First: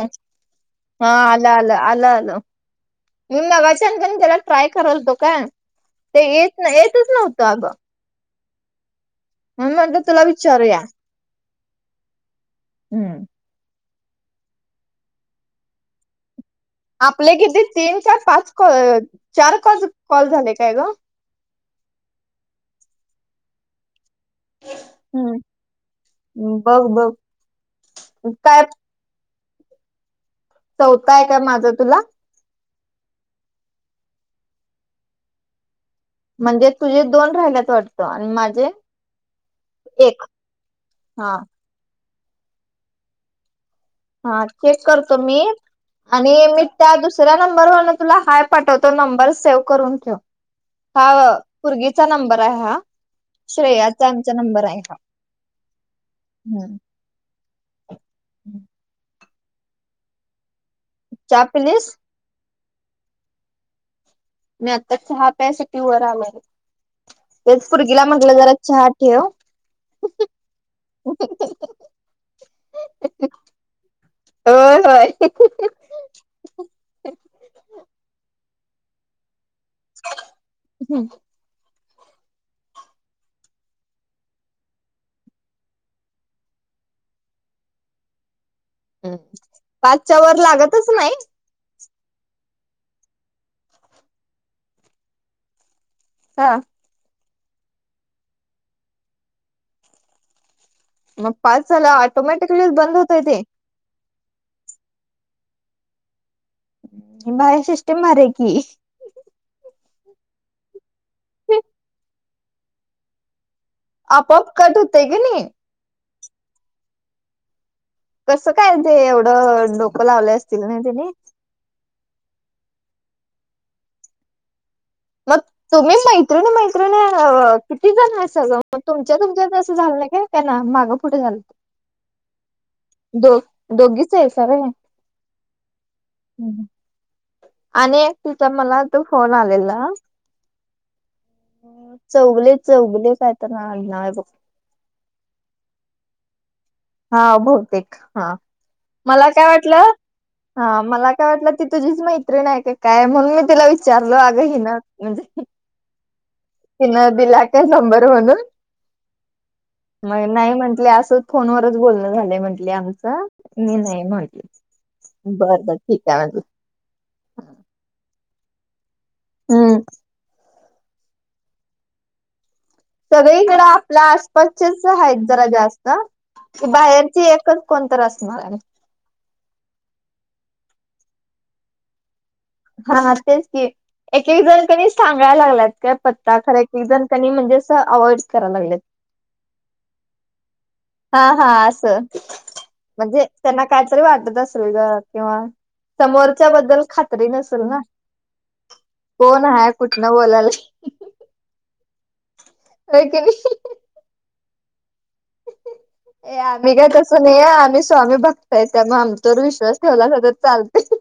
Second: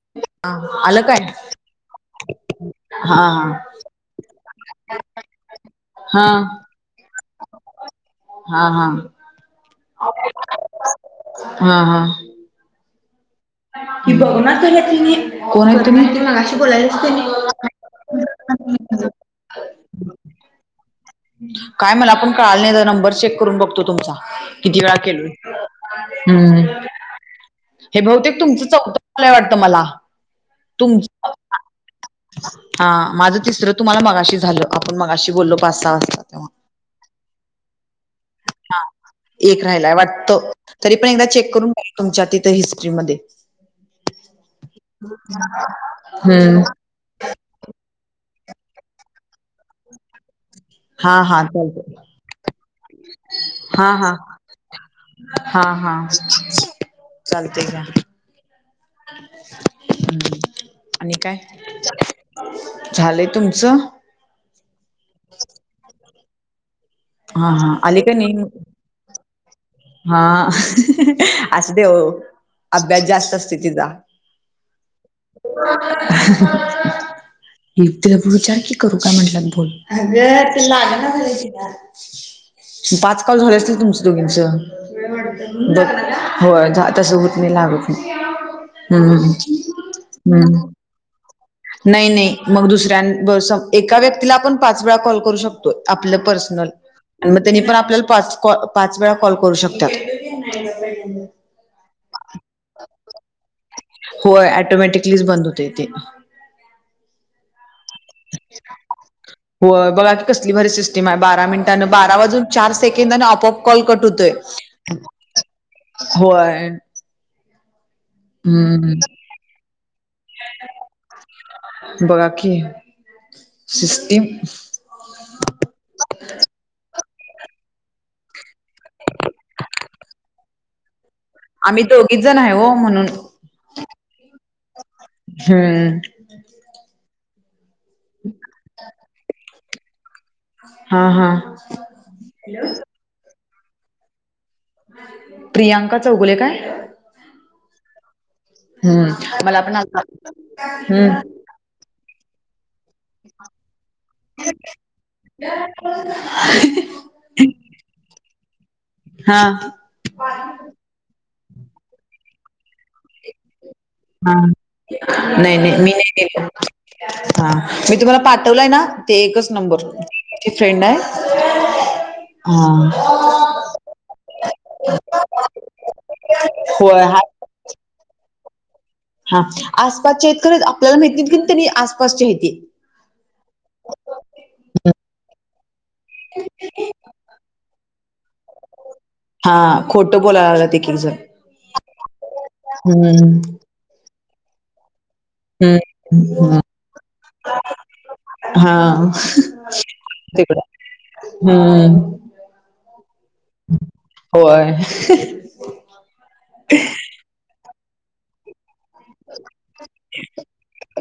हा, आलं काय आलं‌ आलं आलं आलं हा मी मघाशी. [inaudible] त्याला ट्राय करालतो काय, हा ते येत नाय, येतच नव्हतं अगं. हा, हा. म्हणून म्हटलं तुला विचारूया. हा, हा. हम्म. की बघणार त्याला तिने, कोणाला [unintelligible] मघाशी बोलायला. आपले किती‌ तीन का पाच कॉल चार कॉल, कॉल झाले काय गं. काय मला पण कळालं नाही, जरा नंबर चेक करून बघतो तुमचा. किती वेळा केलोय, हम्म हम्म बघ बघ हे बहुतेक काय तुमचं [unintelligible] मला. चौथा आहे तुमचं का माझं तुला? हा माझं तिसरं, तुम्हाला मगाशी झालं. आपण मगाशी बोललो पाच-सहा वाजता. तेव्हा म्हणजे तुझे दोन राहिल्याच वाटतं आणि माझे? एक राहिलाय एक वाटतं, तरी पण एकदा हा चेक करून घ्या तुमच्या तिथं हिस्ट्रीमध्ये. हा चेक करतो मी, आणि मी त्या दुस दुसऱ्या नंबरवरून तुला हाय पाठवतो, नंबर सेव्ह करून ठेव. हा पोरगी चा नंबर आहे हा. श्रेयाचा आमच्या नंबर आहे हा. हां हां. चालते का? हम्म. आणि काय चहा पिलीस? झालंय तुमचं? मी आता चहा प्यायसाठी वर आलोय, हा तेच हा आली पोरगीला का म्हंटल नाही जरा चहा ठेव. हा, असू द्या ओ, अभ्यास जास्त असतंय तिचा. होय होय. ये तिला विचार की, करू का म्हटलं मी फोन. अगं ते लागना झालाय तिला, पाच कॉल झाले असतील तुमच्या दोघींचं. बट, होय झा तसं होत नाही, लागत नाही. हम्म हम्म. तसं नाही. नाही नाही मग दुसऱ्या एका, व्यक्तीला आपण पाच वेळा कॉल करू शक आपलं हा पर्सनल मग त्यांनी पण आपल्याला पाच कॉ पाच वेळा कॉल करू शकत्यात. [unintelligible] मग पाच झाल्यावर ऑटोमॅटिकलीच बंद होतय तेे. होय ऑटोमॅटिकलीच बंद होतंय ते. पण बाहेर सिस्टीम भारी आहे की. होय बघा की कसली भारी सिस्टम आहे, बारा मिनटानं बारा वाजून चार सेकंड आणि ऑप ऑफ कॉल कट होतोय, आपोआप कट होतय की नाही. होय. कसं काय ते हम्म एवढं डोकं लावले असतील ना, त्याने. बागा की सिस्टिम. मग. तुम्ही मैत्रिण मैत्रिण किती जण आहे ग? तुमच्या तुमच्यात असं झालं ना का? त्यांना मागं पुढे झालंत आम्ही दोघीच जण आहे हो, म्हणून. दो दोघीच आहेसा होय. हम्म. हम, आणि तिच्या मला तू फोन आलेल? हा हा. चौगले चौगले काय तर आडनाव आहे बघ. प्रियांका चौगुले काय? हा बहुतेक हा. मला हम्म काय पण वाटलं, आलता हा मला काय हम्म वाटलं, ती तुझीच मैत्रीण. त्रीन आहे की काय, म्हणून मी तिला विचारलं अगं ही ना म्हणजे. [unintelligible] तिन दिला तर नंबर म्हणून हा. मग नाही म्हंटले असंच फोनवरच बोलणं झालंय म्हंटले आमचं नाही नाही. हा म्हटले नाही बरं बर नाही मी ठीक नाही आहे म्हटलं गेल हा मी तुम्हाला पाठवलंय ना ते एकच हम्म नंबर. ती फ्रेंड आहे हा. सगळीकडे आपल्या आसपासचेच आहेत जरा जास्त की होय हाय बाहेरचे एकच. कोण तर असणार आणि हा आसपासच्या आहेत खरंच आपल्याला माहिती की तनी आसपासच्या आहे ती. हा तेच की एक एक जण कणी सांगायला लागलात का पत् त खरं एक एक जण म्हणजे असं अवॉइड्स करायला लागलेत. हा खोटं बोलायला लागलेत. हा हा असं म्हणजे हम्म त्यांना काहीतरी वाटत असेल ग. किंवा समोरच्या हम्म. बद्दल खात्री नसेल ना. हा कोण आहे कुठन बोलालय तिकडं हम्म. होय की नाही. होय. ए आम्ही काय तसं नाही आहे आम्ही स्वामी भक्त त्यामुळे आमच्यावर विश्वास ठेवलासा तर चालतय.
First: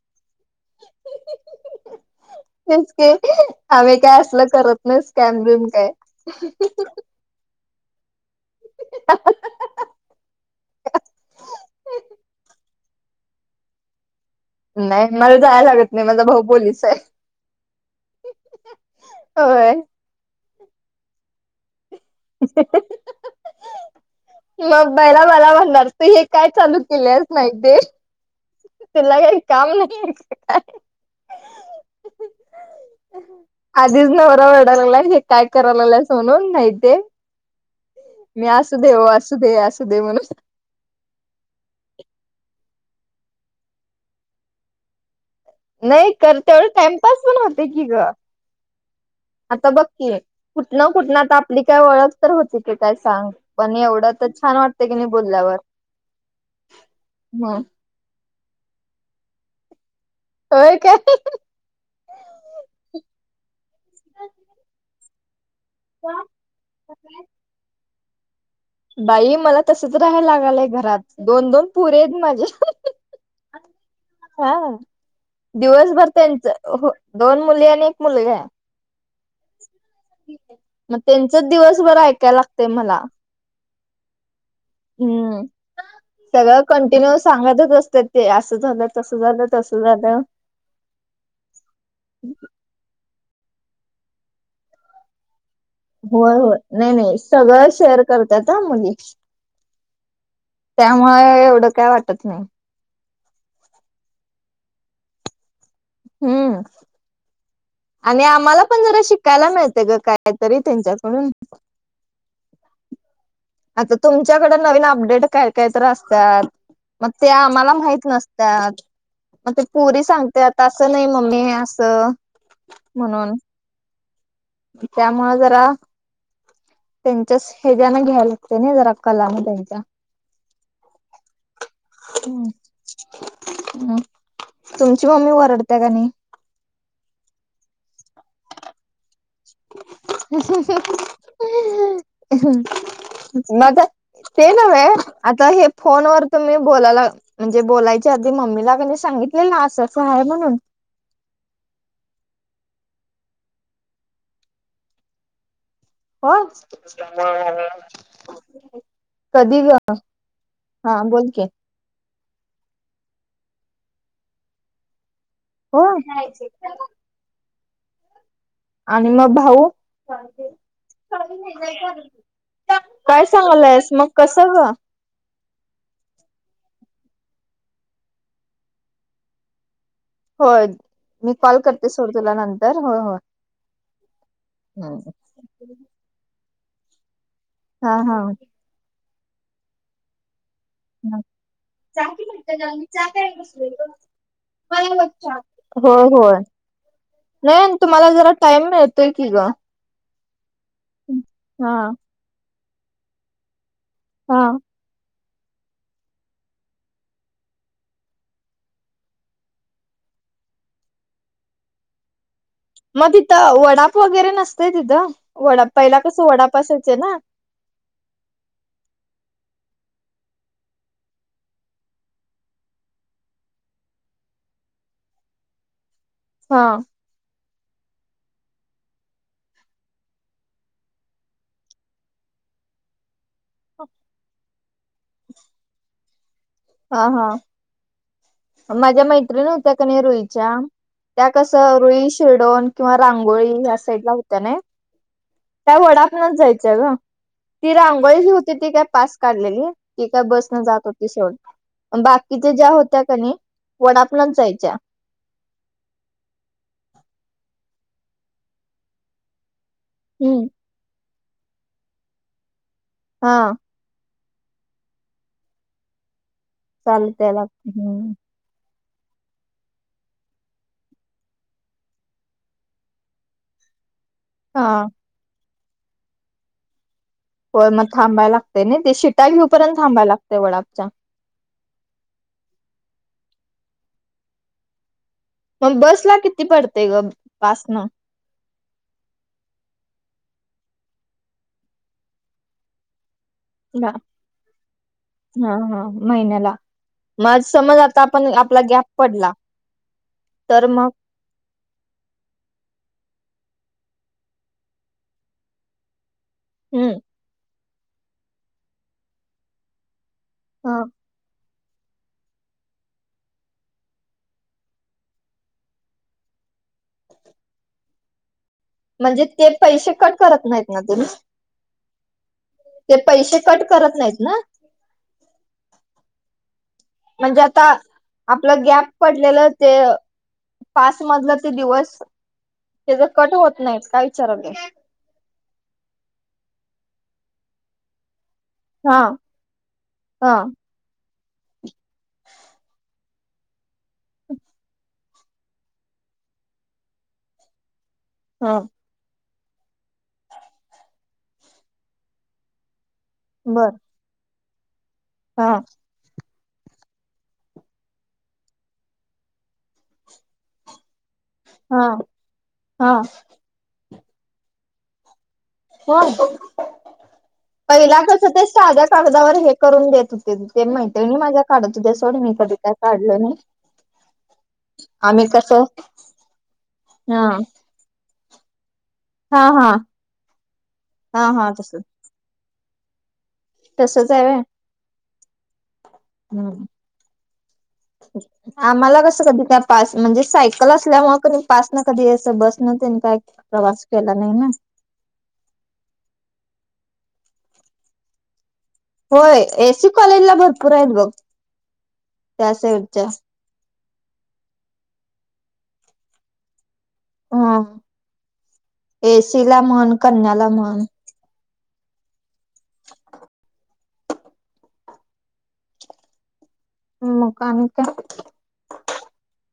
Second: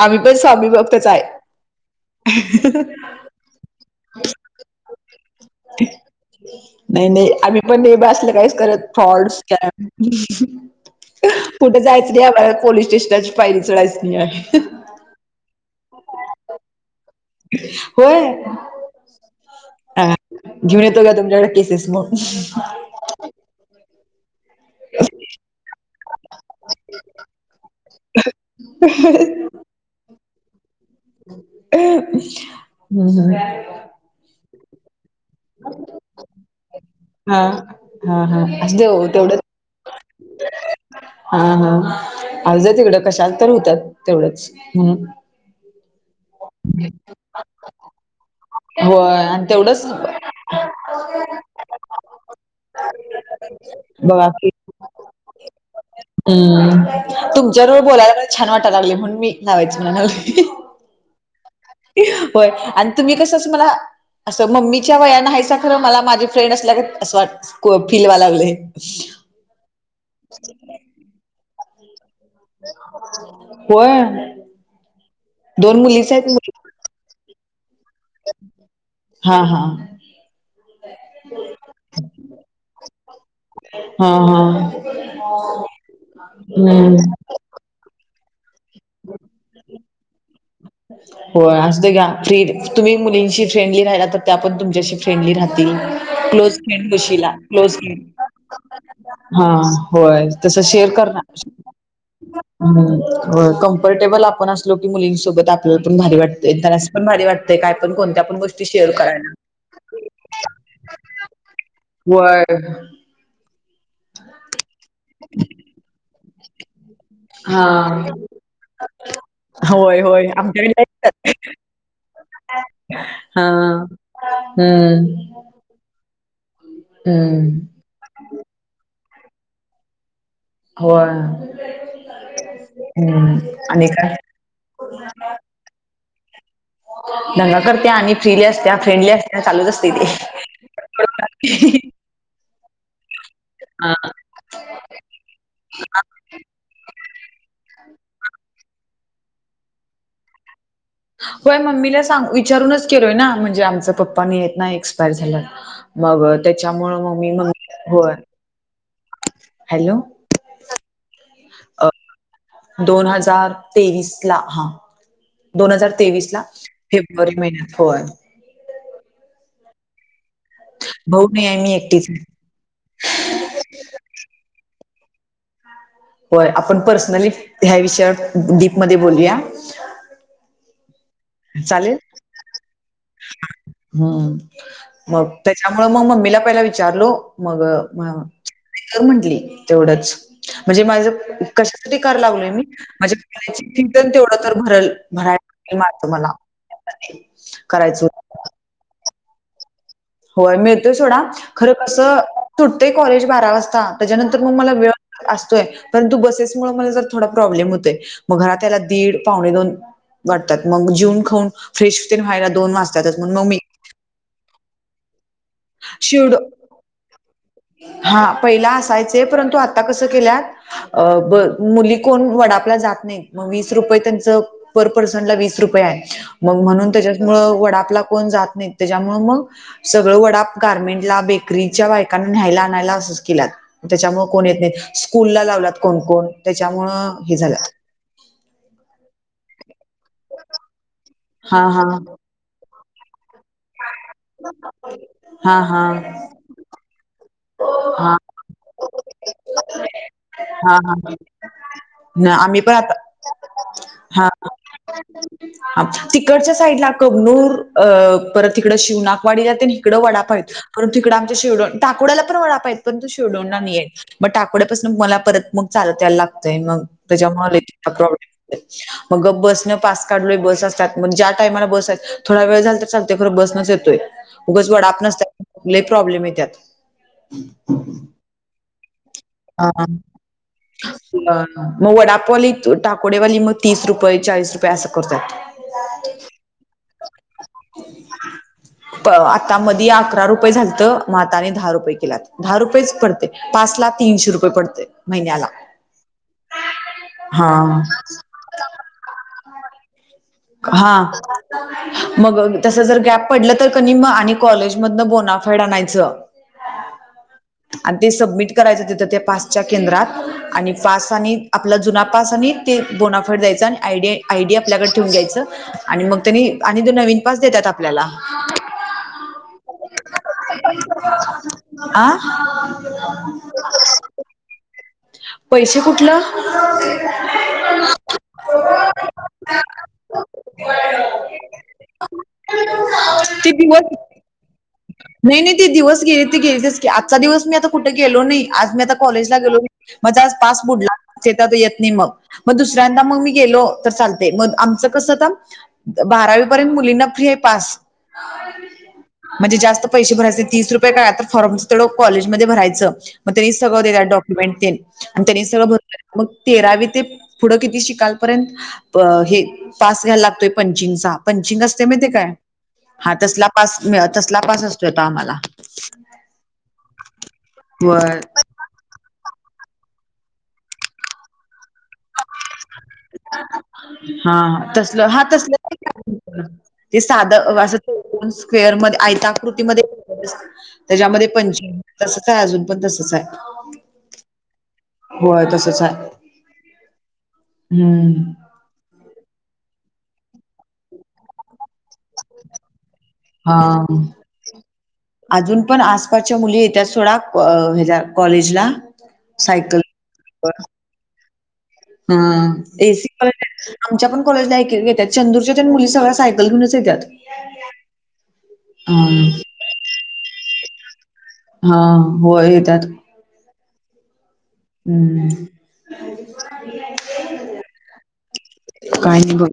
आम्ही पण स्वामी भक्तच आहे. च आम्ही काय असल करत नाही स्कॅम बिम काय. नाही नाही आम्ही बा काहीच करत फ्रॉड, स्कॅम कुठे जायचं नाही आहे मला पोलीस स्टेशनाची पायरी चढायची नाही आहे. नाही मला जायला लागत नाही माझा भाऊ पोलीस आहे. होय होय. अ घेऊन येतो का तुमच्याकड केसेस मग. [unintelligible] मग पहीला मला म्हणणार तू हे काय चालू केल्यास नाईट डे तुला काय काम नाहीये काय. [unintelligible] हम्म. हम्म. आधीच नवरा वरडाय लागलाय हे काय करायला लागलाय हे म्हणून नाही ते. हा हा हा मी असू असुदे दे, हो ओ असू तेवढंच दे, असू दे म्हणून. हा हा अज तिकडं कशाल तर होतात तेवढंच. नाही कर तेवढ टाइमपास पण होते की ग. होय आणि आता बघ तेवढंच की कुठन कुठन त आपली काय ओळख तर होती की काय सांग, पण एवढं तर छान वाटत की नाही बोलल्यावर. हम्म हम्म तुमच्या बरोबर बोलायला छान वाटायला लागली म्हणून मी लावायच म्हणाले. होय काय? होय आणि तुम्ही कसं मला असं मम्मीच्या वयान हायसा. खरं मला माझी फ्रेंड असल्यागत असं वाट फील व्हायला लागलय. बाई मला तसच राहायला लागालय घरात दोन दोन पुरी आहेत माझ्या. होय हा दोन दिवसभर मुलीच आहेत त्यांचं हो दोन मुली आणि एक मुलगा आहे. हा. हा. मग त्यांचच दिवसभर ऐकाय लागतय मला. हां हां. हम्म सगळं हम्म कंटिन्यू सांगतच असत्यात ते असं झालं, तसं झाल, तस [unintelligible] हो असुद्या का फ्री तुम्ही मुलींशी फ्रेंडली राहिला तर त्या पण तुमच्याशी फ्रेंडली राह तील होय क्लोज होय फ्रेंड नाही नाही होशीला, सगळं क्लोज शेअर फ्रेंड करतात हा मुली हा होय तस शेअर करणार. त्यामुळे एवढं काय वाटत नाही. हम्म होय कम्फर्टेबल आपण असलो की मुलींसोबत आपल्याला पण भारी वाटतंय हम्म त्यांनास पण भारी वाटतेय काय पण कोणत्या पण गोष्टी शेअर करायला. काय माहिती ग काय कायतरी त्यांच्याकडून व्हय. आता तुमच्याकडे नवीन अपडेट काय काय तर असत्यात. मग त्या आम्हाला माहित हा नसत्यात. मग ते होय पोरी होय सांगत्यात असं नाही मम्मी असं. हां. त्यामुळ जरा त्यांच्याच हम्म हे ना घ्यायला लागतय ना जरा कलान त्यांच्या. होय हम्म हम्म आणि काय? तुमची मम्मी वरडते का नाही? दंगा करत्या आणि फ्रीली असत्या, फ्रेंडली असत्या. चालूच असतंय ते. मग? हा ते नव्हे आता हे फोन वर तुम्ही बोलायलात म्हणजे बोलायच्या आधी मम्मीला कनय सांगितलेलं असं असं हाय म्हणून? होय मम्मीला सांग विचारूनच केलोय ना म्हणजे आमच पप्पा नाहीयेत ना एक्सपायर झालेत. हो होय कधी ग? हॅलो हा बोल की. अ दोन हजार तेवीसला हा दोन हो हजार तेवीसला फे ब्रुवारी महिन्यात होय. आणि मग भाऊ? भाऊ नाही आहे मी एकटीच आहे. काय सांगलायस मग कसं ग? होय आपण पर्सनली ह्या विषयावर डीपमध्ये बोलूया. होय मी कॉल करते चालेल सोड तुला नंतर होय होय हम्म. त्याच्यामुळ मग मम्मीला पहिला विचारलो मग हा म हा कर म्हंटली तेवढंच. म्हणजे माझं कशासाठी कारलागलोय मी म्हणजे [unintelligible] तेवढं तर भरल होय भरायला मला होय नाही करायच तुम्हाला होत. जरा टाईम मिळ तोय की ग. होय मिळतोय सोडा खरं हा कसं सुटतंय कॉलेज बारा वाज त्याच्यानंतर हा मग मला वेळ असतोय परंतु बसेस मुळ मला जरा थोडा प्रॉब्लेम होतोय मग घरात याला दीड, पावणे दोन वाटतात मग जीवन खाऊन फ्रेश तेन व्हायला दोन वाजतातच मग मी वडाप वगैरे नसते तिथं वडाप पहिला कसं शिवड वडाप असायचे ना? हा पहिले असायचे परंतु आता कसं केल्यात अ ब मुली कोण वडापला जात नाही. वीस रुपये त्यांच पर पर्सनला वीस रुपये. मग हा म्हणून त्याच्यामुळ वडापला कोण जात नाही त्याच्यामुळ मग सगळं वडा. गार्मेंट ला बेकरीच्या बायकांना न्यायला आणायला अस. केलात त्याच्यामुळ कोण येत नाही स्कूल लावलात कोण कोण त्याच्यामु हा हा हे झालं. माझ्या मैत्रिणी होत्या क नाही रोईच्या त्या कस हा हा रोई. शिरडोन किंवा रांगोळी या साईड ला होत्या नाय. हा त्याय हा वडापनच जायचं ग ती हा रांगोळी हा ही होती ती काय पास काढलेली. की काय बसन जात होती हा सोड बाकीच्या आम्ही ज्या पण आता होत्या का नाही वडापलाच हा जायच्या. हा तिकडच्या साईडला कबनूर अ परत तिकड. शिवनाकवाडी जाते तिकडे वडाप हम्म आहेत परंत तिकडं आमच्या शेडो टाकडला पणडा पा आहेत परंत तू हा शेवडोंना नाहीयेत बट आकोड्यापासून मग मला परत मग चालतायला लागतंय मग चालत याय त्याच्यामुळे लागत हम्म प्रॉब्लेम. मग बसन पा. काढ बस असतात मग ज्या टायमाला बस आहेत थोडा वेळ झाल तर चालते खरं बसनच येतोय उगच हा वडाप नसतात लय प्रॉब्लेम येतात. हो मग थांबाय लागते ना ते शिटा येऊ पर्यंत हा. थांबाय. लागते वडापच्या मग वडापवाली टाकोडेवाली मग तीस रुपये चाळीस रुपये असं करतात मग बसला किती पडते ग पासनं. आता मध अकरा रुपये झाल तर म आता आणि दहा. रुपये केलात दहा रुपयेच पडते हा पासला तीनशे रुपये पडते महिन्याला. माझ समज हा. आता आपण आपला गॅप पडला. तर मग हा. मग तस जर गॅप पडलं तर क म आणि कॉलेजमधन. बोनाफेड आणायचं हम्म. आणि ते सबमिट करायचं तेथ त्या पास्च्या केंद्रात आणि हा पा. आपला जुना पास आणि बोनाफाईट द्यायचा आयडी आयडी आपल्याकडे. ून घ्यायचं आणि मग त्यांनी आणि दो नवीन पास देतात आपल्याला म्हणजे ते पैसे कट करत नाहीत ना तुम्ही आ ते पैसे. कट करत नाहीत ना. पैसे कुठलं. म्हणजे आता आपलं गॅप पडलेलं ते. पाच मधलं ते दिवस त्याचा कट ते होत नाहीत दिवस काय विचारायलोय. नाही नाही ती दिवस गेली ती गेलीच की आजचा दिवस मी आता कुठे गेलो नाही आज मी आता हा कॉलेजला गेलो. माझा आज हा पास बुडला. ते आता येत नाही मग मग दुसऱ्यांदा मग मी गेलो तर चालते मग आमचं कसं तर. बारावी पर्यंत मुलींना फ्री आहे पास. हा. म्हणजे जास्त पैसे भरायचे तीस रुपये काय फॉर्म तेवढं कॉलेजमध्ये भरायचं. मग त्यांनी बर सगळं देतात डॉक्युमेंट तेन आणि त्यांनी हा सगळ भर. मग तेरावी ते पुढं किती शिकालपर्यंत. हे पास घ्याय लागतोय पंचिंगचा. पंचिंग असते हा माहिते काय हा तसला पास तसला पास असतोय आता आम्हाला. हो पहिली व जात होतीस. माझ्या कागदावर हे करून देत होते ते मैत्रीणी माझ्या काढत होत्या सोड मी. कधी काय काढल नाही हा हा तसल हा आम्ही तसलं कसं पण काढ. ते हा साध आ स. स्क्वेअर मधे आयता हा हा कृतीमध्ये हा त्याच्यामध्ये हा तस पंचिंग तसच आहे अजून पण तसच आहे. तसंच आहे व्हय. होय तसंच हाय. हम्म हम्म आम्हाला कसं कधी काय पास म्हणजे सायकल असल्यामुळे कधी पास न कधी अस बस न तेन काय. हा.. प्रवास केला नाही ना अजून पण आसपासच्या मुली येत्यात सोडा हेच्या कॉलेजला. होय सायकल एसी कॉलेजला भरपूर आहेत बघ. हा त्या साईडच्या एसी कॉलेज आमच्या पण कॉलेजला येत्यात चंदूरच्या तेनं मुली सगळ्या सायकल घेऊनच येत्यात. हा एसी हा ला म्हन कन्याला म्हन. हा हो येत्यात. हम्म मग आणि काय काही नाही बघ.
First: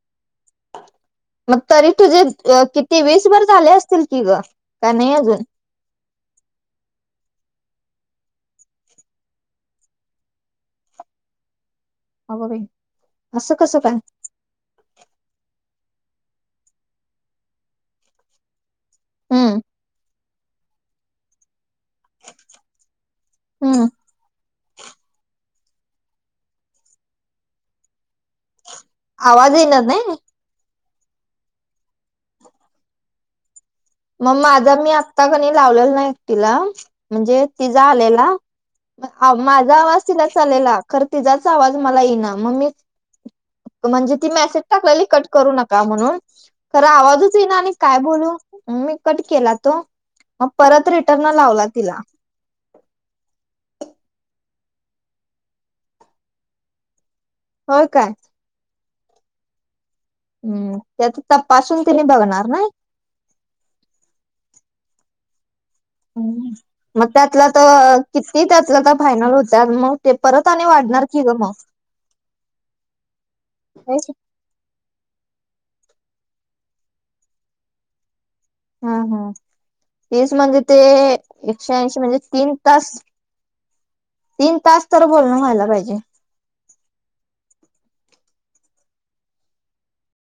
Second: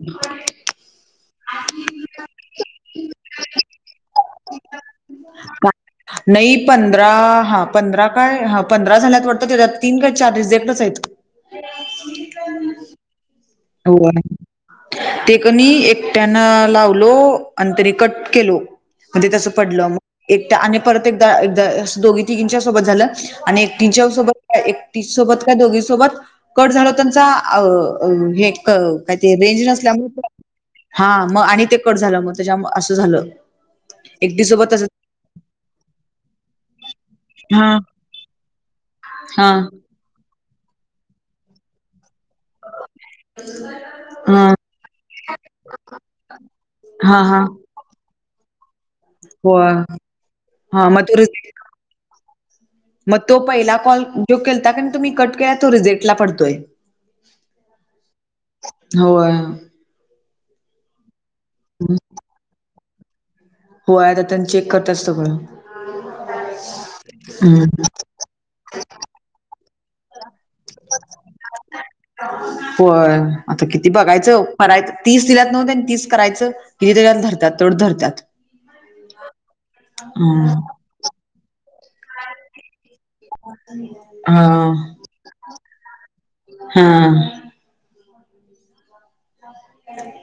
मग तरी तुझे किती वीसभर झाले असतील की ग का नाही अजून. नाही पंधरा हा पंधरा काय ह पंधरा झाल्यात वाटतं त्याच्यात तीन का चार रीझेक्टच आहेत. अगं बाई. असं कसं काय होव [unintelligible] ते कणी एकट्यान लावलो आणि तरि कट केलो. म्हणजे तसं हम्म पडलं मग एकटा आणि परत एकदा, एकदा दोघी तींघी च्या सोबत झालं आणि हम्म एकटीच्या सोबत एकटी सोबत त्या दोघीसोबत कट झाल त्यांचा अ हे करते. काय ते आवाज रेंज येईना नाही नसल्यामुळे हा मग आणि ते कट झालं मग त्याच्या असं झालं. मग एकटी सोबत माझा तसं मी आत्ता कणी लावलेला ना एकतीला. म्हणजे हा तिझा आलेला पण हा माझा आवाज. तिला चालेला खर तिजाच आवाज मला येईना मग मी म्हणजे ती हा मेसेज टाकलेली कट करू नका म्हणून, खर हा आवाजच हा येई ना आणि काय बोलू मी कट केला तो, होय. मग परत हां मग तो रिटर्न रिजेक्ट लावला तिला- मग तो पहिला कॉल जो केलता कान तुम्ही कट केला तो रिझेल्टला पडतोय. हो काय. होय हम्म त्यात तपासून तीनी बघणार नाय, हो आता त्यांचि चेक करतात सगळं, मग त्यातला हम्म तर किती त्यातलं तर फायनल होता मग ते परत आणि वाट होय आता किती बघायचं. करायच तीस दिल्यात नव्ह त्यानी तीस करायचं किेजे धरतात तेवढ्यात धरत्यात. हा हा तेच म्हणजे हम्म ते, एकशे ऐंशी म्हणजे तीन तास, तीन तास हां तर बोलणं व्हायला पाहिजे. हा ह ह [inaudible]